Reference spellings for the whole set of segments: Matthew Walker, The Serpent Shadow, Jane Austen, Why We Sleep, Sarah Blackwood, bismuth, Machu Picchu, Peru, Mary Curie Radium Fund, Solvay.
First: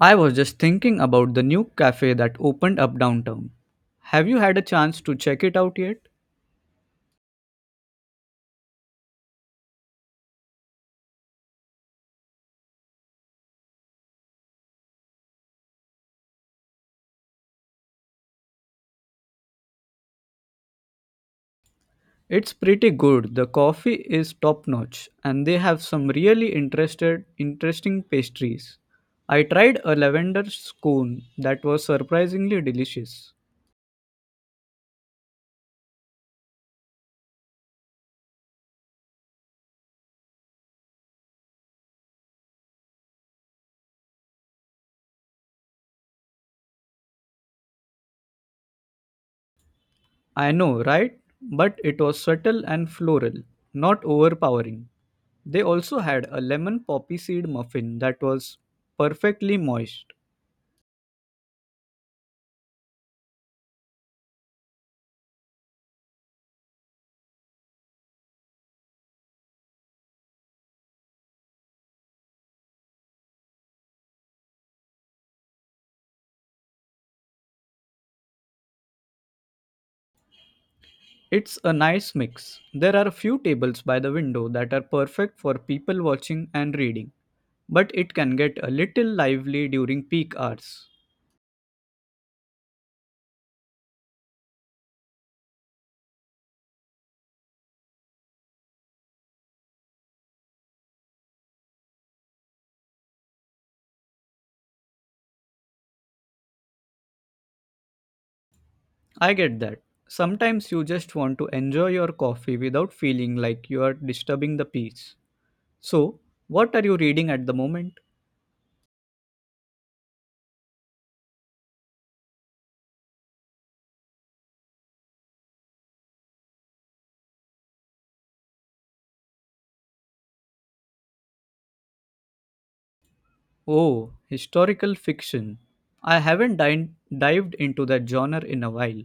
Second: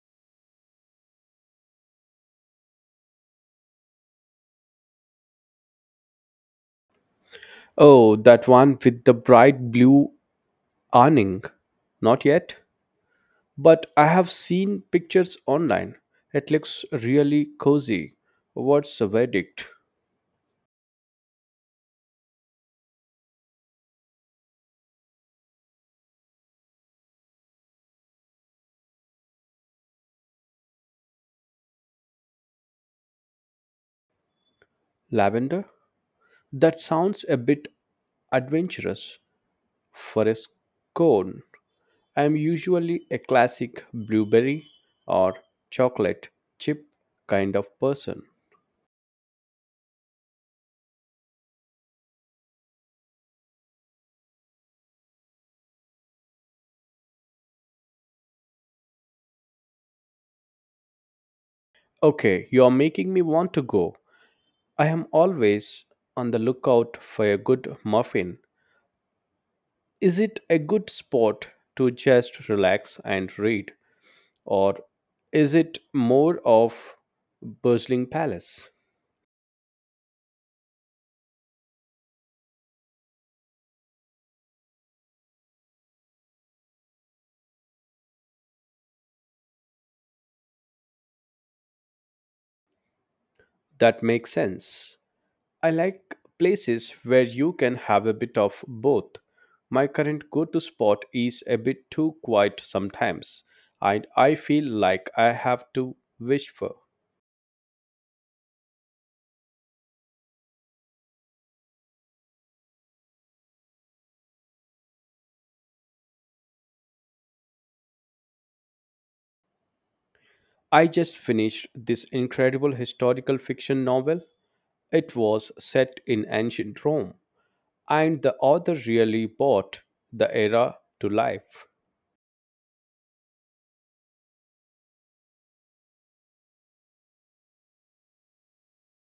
I was just thinking about the new cafe that opened up downtown. Have you had a chance to check it out yet? Oh, that one with the bright blue awning. Not yet, but I have seen pictures online. It looks really cozy. What's the verdict? It's pretty good. The coffee is top notch and they have some really interested interesting pastries. I tried a lavender scone that was surprisingly delicious. Lavender? That sounds a bit adventurous for a scone. I am usually a classic blueberry or chocolate chip kind of person. I know, right? But it was subtle and floral, not overpowering. They also had a lemon poppy seed muffin that was perfectly moist. Okay, you are making me want to go. I am always on the lookout for a good muffin. Is it a good spot to just relax and read, or is it more of bustling palace? It's a nice mix. There are a few tables by the window that are perfect for people watching and reading, but it can get a little lively during peak hours. That makes sense. I like places where you can have a bit of both. My current go to spot is a bit too quiet sometimes, and I feel like I have to wish for. I get that. Sometimes you just want to enjoy your coffee without feeling like you are disturbing the peace. So, what are you reading at the moment? I just finished this incredible historical fiction novel. It was set in ancient Rome and the author really brought the era to life. Oh, historical fiction. I haven't dived into that genre in a while.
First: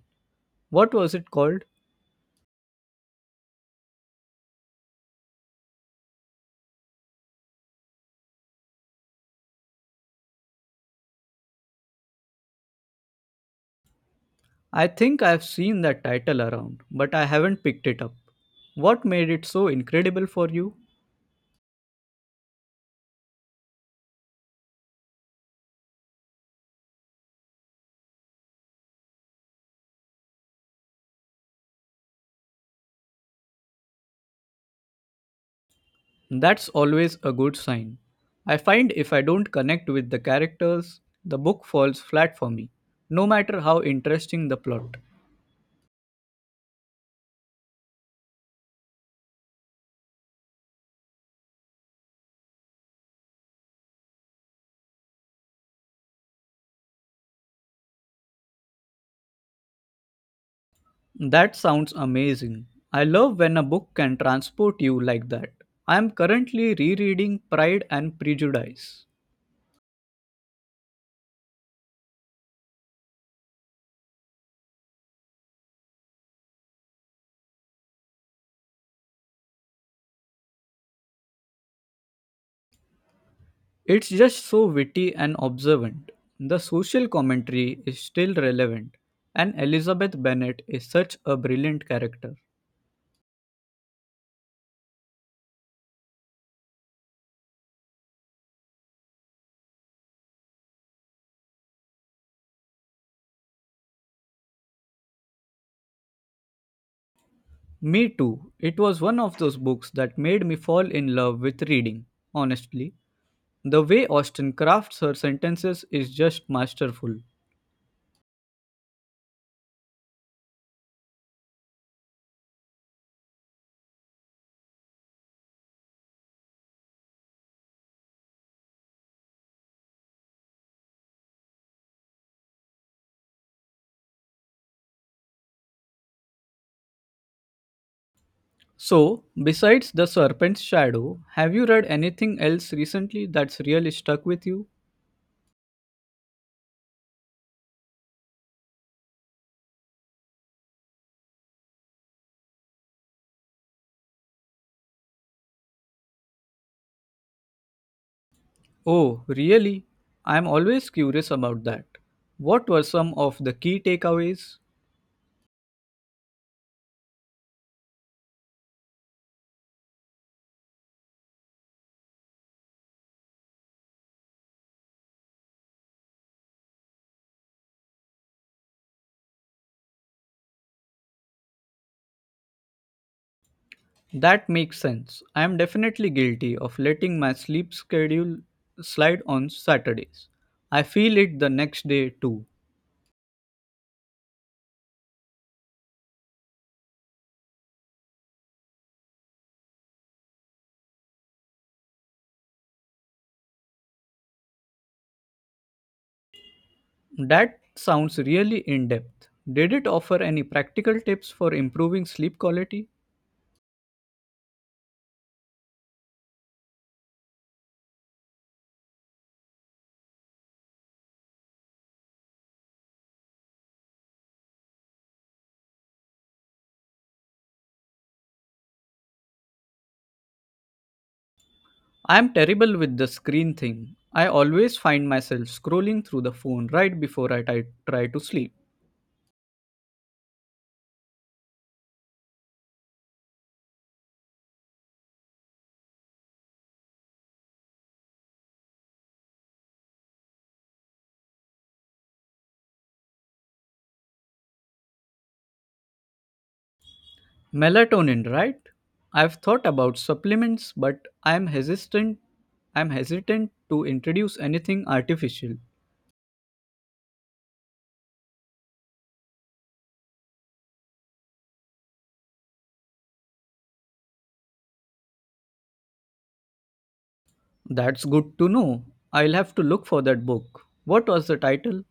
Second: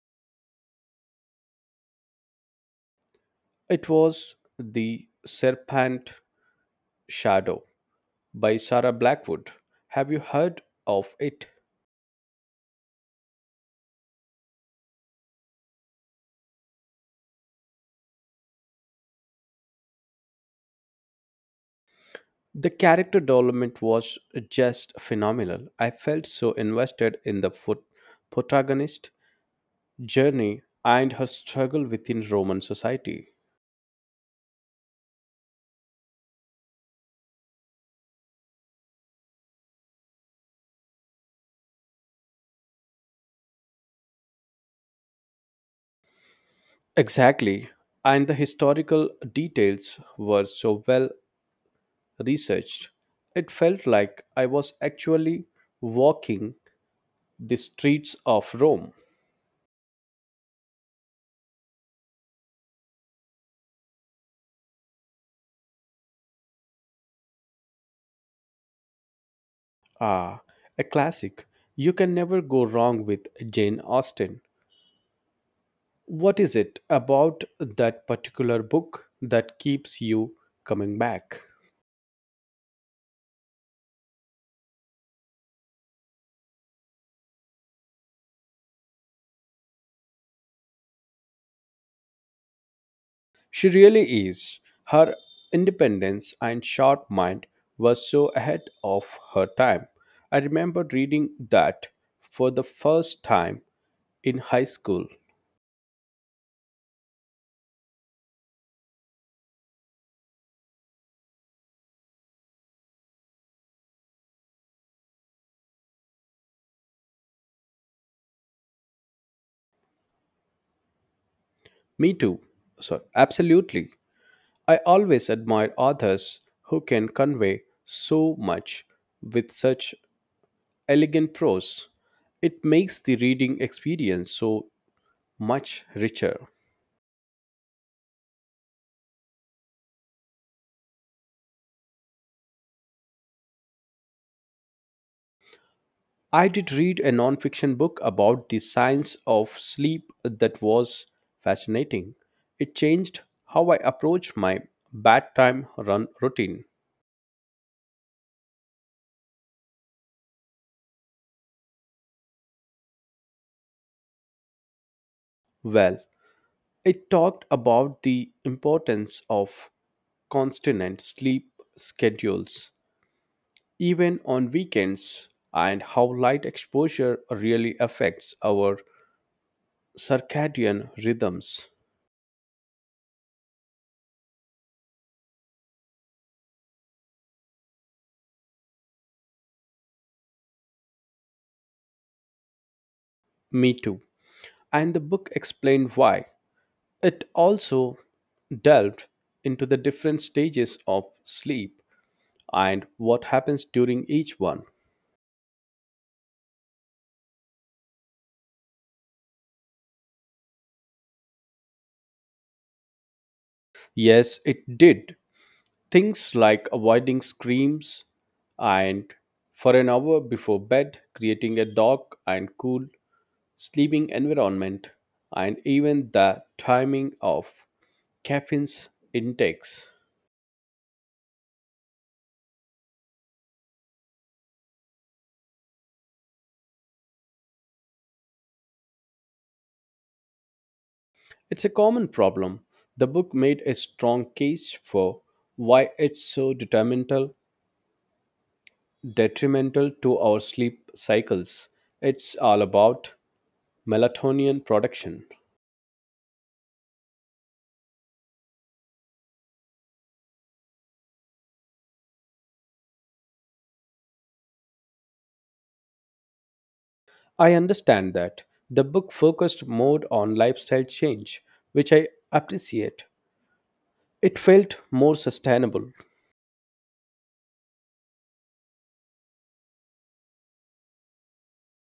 What was it called? It was The Serpent Shadow by Sarah Blackwood. Have you heard of it? I think I've seen that title around, but I haven't picked it up. What made it so incredible for you? The character development was just phenomenal. I felt so invested in the foot protagonist journey and her struggle within Roman society. That's always a good sign. I find if I don't connect with the characters, the book falls flat for me, no matter how interesting the plot. Exactly. And the historical details were so well researched, it felt like I was actually walking the streets of Rome. That sounds amazing. I love when a book can transport you like that. I am currently rereading Pride and Prejudice. Ah, a classic. You can never go wrong with Jane Austen. What is it about that particular book that keeps you coming back? It's just so witty and observant. The social commentary is still relevant, and Elizabeth Bennet is such a brilliant character. She really is. Her independence and sharp mind was so ahead of her time. I remember reading that for the first time in high school. Me too. It was one of those books that made me fall in love with reading, honestly. The way Austen crafts her sentences is just masterful. Me too. So, absolutely. I always admire authors who can convey so much with such elegant prose. It makes the reading experience so much richer. So, besides The Serpent's Shadow, have you read anything else recently that's really stuck with you? I did read a non-fiction book about the science of sleep that was fascinating. It changed how I approach my bedtime run routine. Oh, really? I'm always curious about that. What were some of the key takeaways? Well, it talked about the importance of constant sleep schedules, even on weekends, and how light exposure really affects our circadian rhythms. That makes sense. I am definitely guilty of letting my sleep schedule slide on Saturdays. I feel it the next day too. Me too. And the book explained why. It also delved into the different stages of sleep and what happens during each one. That sounds really in depth. Did it offer any practical tips for improving sleep quality? Yes, it did. Things like avoiding screams and for an hour before bed, creating a dark and cool sleeping environment, and even the timing of caffeine's intakes. I am terrible with the screen thing. I always find myself scrolling through the phone right before I try to sleep. It's a common problem. The book made a strong case for why it's so detrimental to our sleep cycles. It's all about melatonin production. Melatonin, right? I've thought about supplements, but I'm hesitant to introduce anything artificial. I understand that the book focused more on lifestyle change, which I appreciate. It felt more sustainable. That's good to know. I'll have to look for that book. What was the title?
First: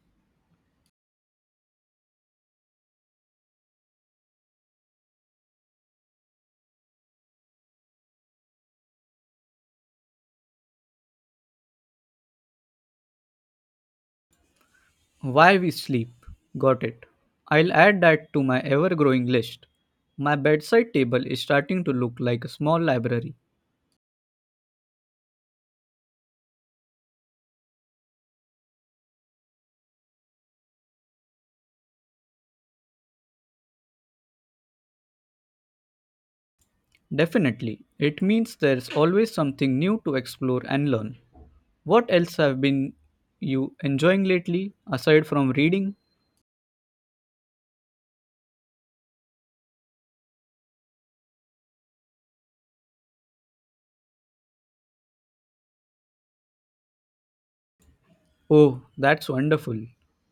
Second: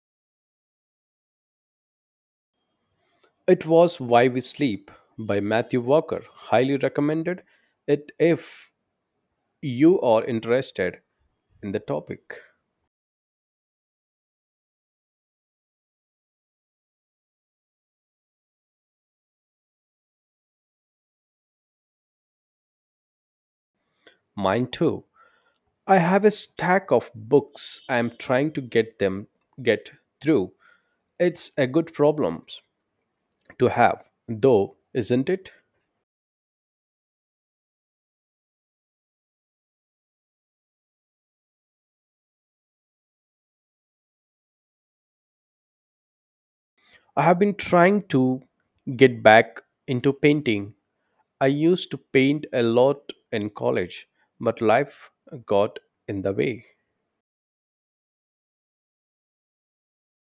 It was Why We Sleep by Matthew Walker. Highly recommended it if you are interested in the topic. Why We Sleep. Got it. I'll add that to my ever growing list. My bedside table is starting to look like a small library. Mine too. I have a stack of books I am trying to get through. It's a good problem to have, though, isn't it? Definitely. It means there's always something new to explore and learn. What else have been you enjoying lately aside from reading? I have been trying to get back into painting. I used to paint a lot in college, but life got in the way. Oh, that's wonderful.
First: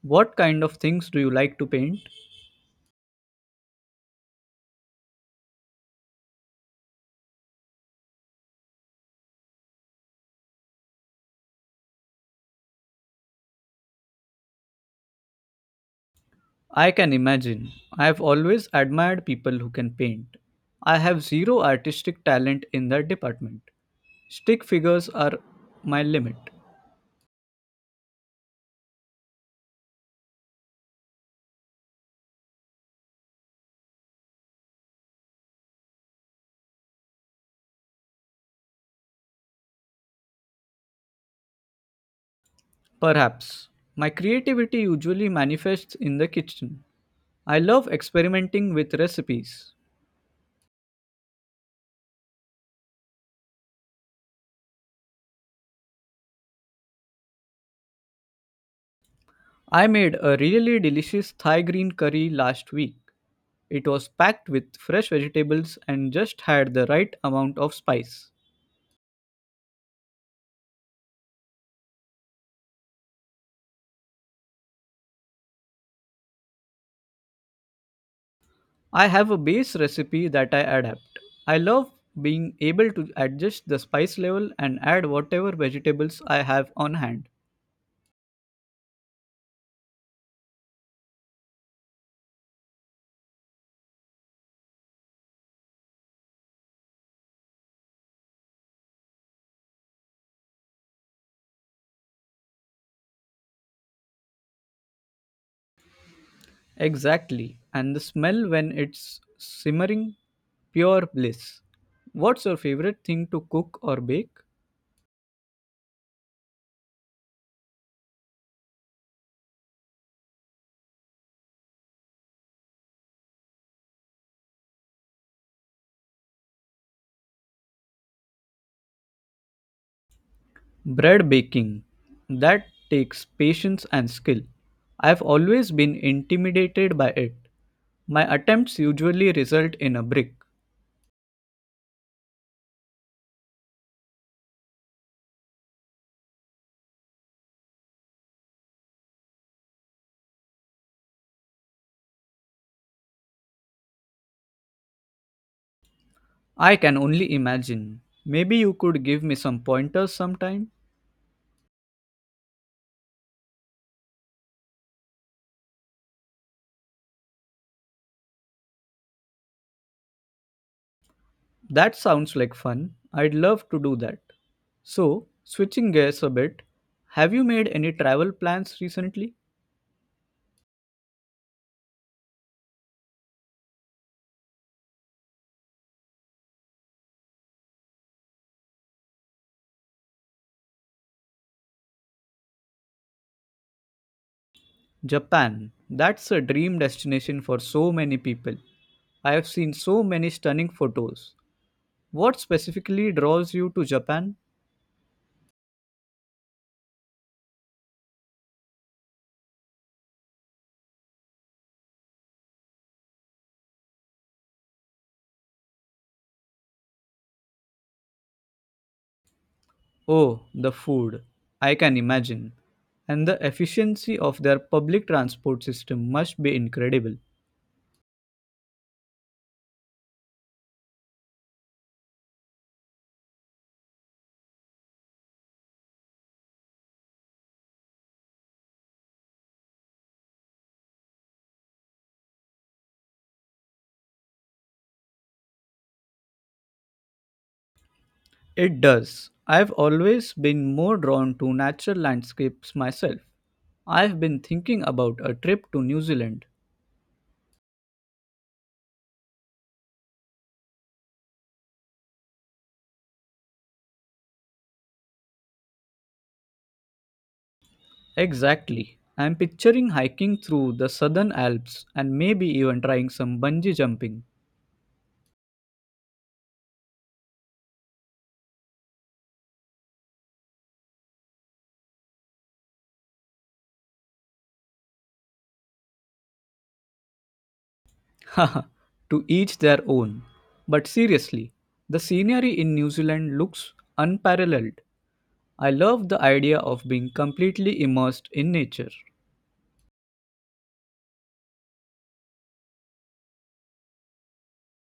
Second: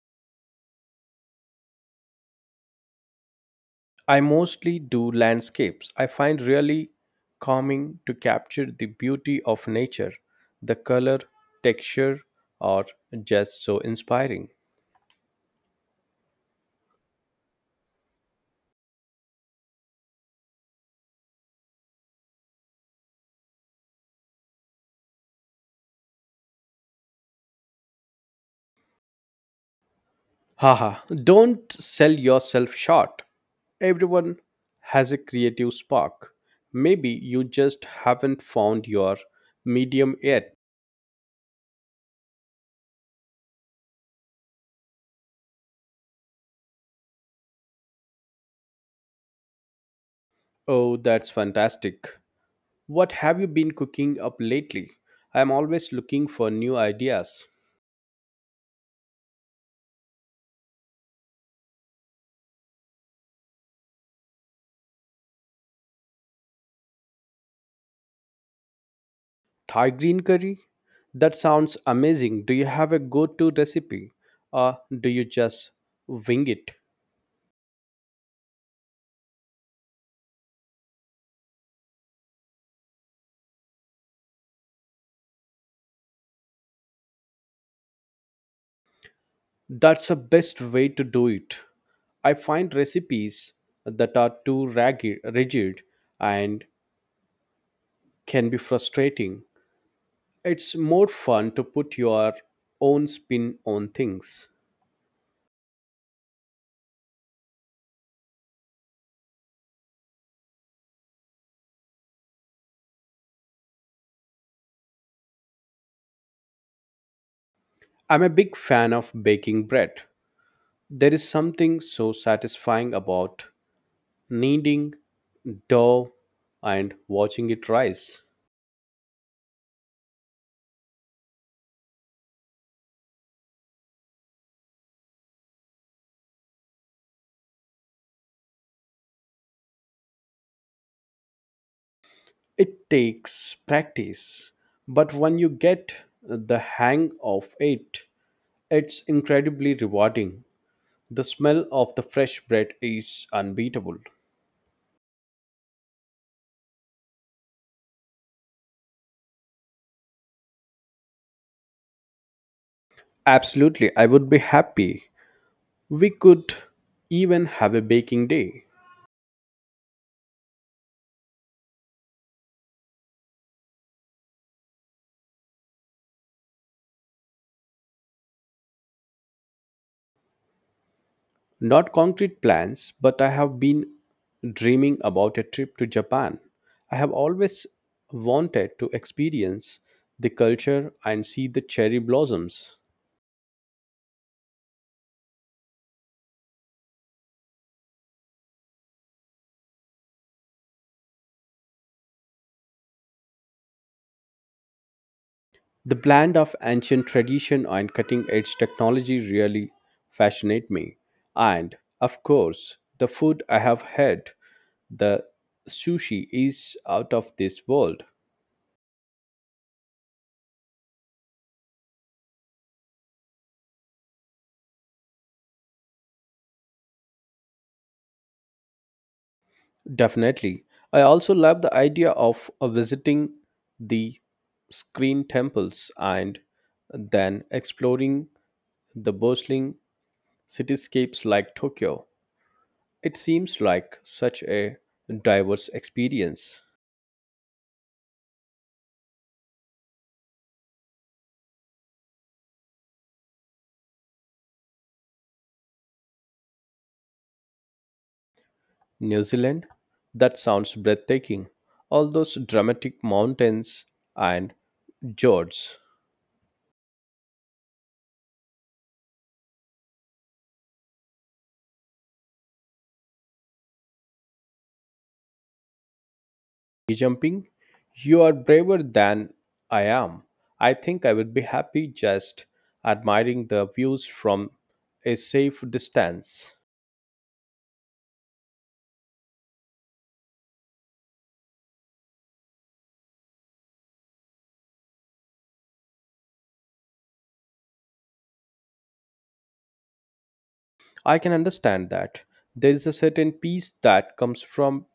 What kind of things do you like to paint? I mostly do landscapes. I find really calming to capture the beauty of nature. The color, texture are just so inspiring. I can imagine. I have always admired people who can paint. I have zero artistic talent in that department. Stick figures are my limit. Haha, don't sell yourself short. Everyone has a creative spark. Maybe you just haven't found your medium yet. Perhaps. My creativity usually manifests in the kitchen. I love experimenting with recipes. Oh, that's fantastic. What have you been cooking up lately? I'm always looking for new ideas. I made a really delicious Thai green curry last week. It was packed with fresh vegetables and just had the right amount of spice. Thai green curry? That sounds amazing. Do you have a go to recipe or do you just wing it? I have a base recipe that I adapt. I love being able to adjust the spice level and add whatever vegetables I have on hand. That's the best way to do it. I find recipes that are too raggy, rigid and can be frustrating. It's more fun to put your own spin on things. Exactly, and the smell when it's simmering, pure bliss. What's your favorite thing to cook or bake? I'm a big fan of baking bread. There is something so satisfying about kneading dough and watching it rise. Bread baking. That takes patience and skill. I've always been intimidated by it. My attempts usually result in a brick. It takes practice, but when you get the hang of it, it's incredibly rewarding. The smell of the fresh bread is unbeatable. I can only imagine. Maybe you could give me some pointers sometime? Absolutely, I would be happy. We could even have a baking day. That sounds like fun. I'd love to do that. So, switching gears a bit, have you made any travel plans recently? Not concrete plans, but I have been dreaming about a trip to Japan. I have always wanted to experience the culture and see the cherry blossoms. Japan. That's a dream destination for so many people. I have seen so many stunning photos. What specifically draws you to Japan? The blend of ancient tradition and cutting edge technology really fascinate me. And, of course, the food I have had, the sushi, is out of this world. Oh, the food. I can imagine. And the efficiency of their public transport system must be incredible. Definitely. I also love the idea of visiting the screen temples and then exploring the bustling cityscapes like Tokyo. It seems like such a diverse experience. It does. I've always been more drawn to natural landscapes myself. I've been thinking about a trip to New Zealand. New Zealand? That sounds breathtaking. All those dramatic mountains and fjords. Exactly. I'm picturing hiking through the Southern Alps and maybe even trying some bungee jumping. Bungee Jumping? You are braver than I am. I think I would be happy just admiring the views from a safe distance. Haha, to each their own. But seriously, the scenery in New Zealand looks unparalleled. I love the idea of being completely immersed in nature. I can understand that. There is a certain peace that comes from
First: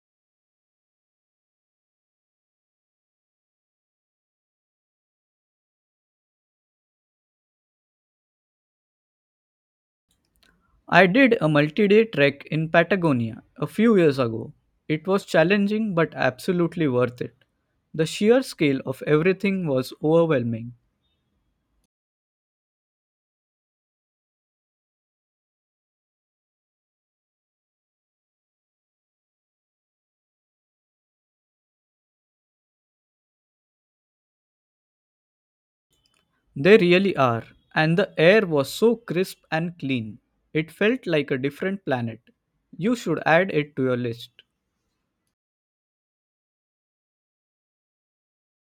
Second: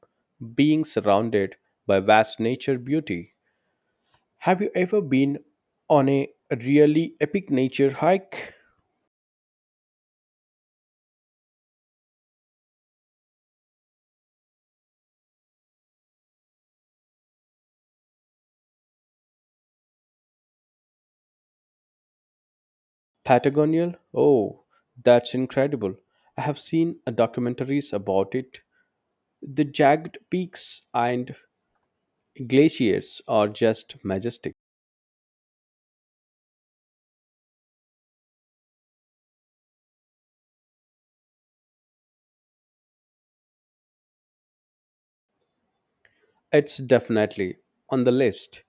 being surrounded by vast nature beauty. Have you ever been on a really epic nature hike? I did a multi day trek in Patagonia a few years ago. It was challenging but absolutely worth it. The sheer scale of everything was overwhelming. Patagonial? Oh, that's incredible. I have seen documentaries about it. The jagged peaks and glaciers are just majestic. They really are, and the air was so crisp and clean. It felt like a different planet. You should add it to your list. It's definitely on the list.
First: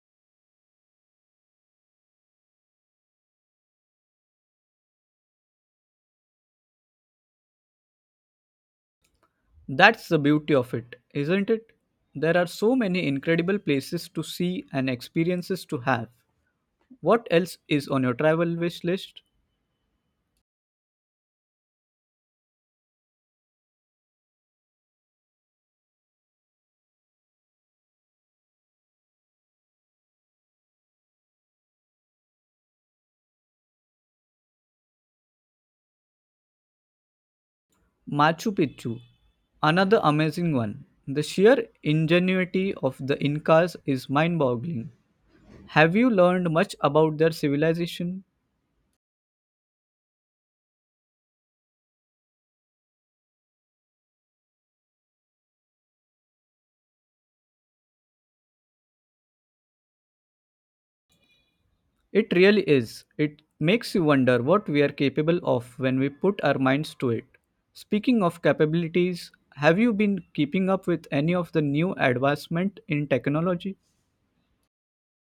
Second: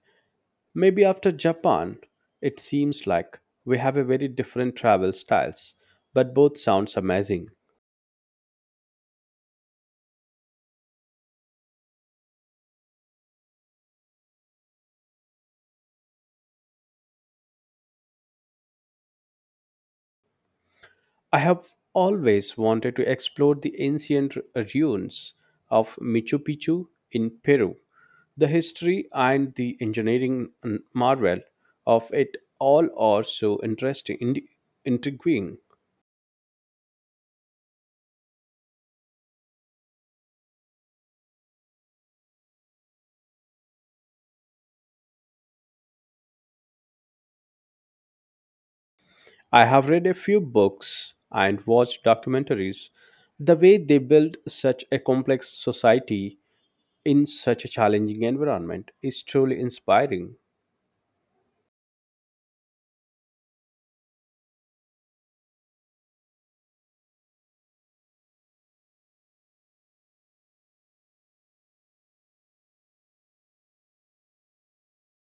Maybe after Japan, it seems like we have a very different travel styles, but both sounds amazing. That's the beauty of it, isn't it? There are so many incredible places to see and experiences to have. What else is on your travel wish list? I have always wanted to explore the ancient ruins of Machu Picchu in Peru. The history and the engineering marvel of it all are so interesting, intriguing. Machu Picchu, another amazing one. The sheer ingenuity of the Incas is mind boggling. Have you learned much about their civilization? I have read a few books and watched documentaries. The way they built such a complex society in such a challenging environment is truly inspiring. It really is. It makes you wonder what we are capable of when we put our minds to it. Speaking of capabilities, have you been keeping up with any of the new advancement in technology?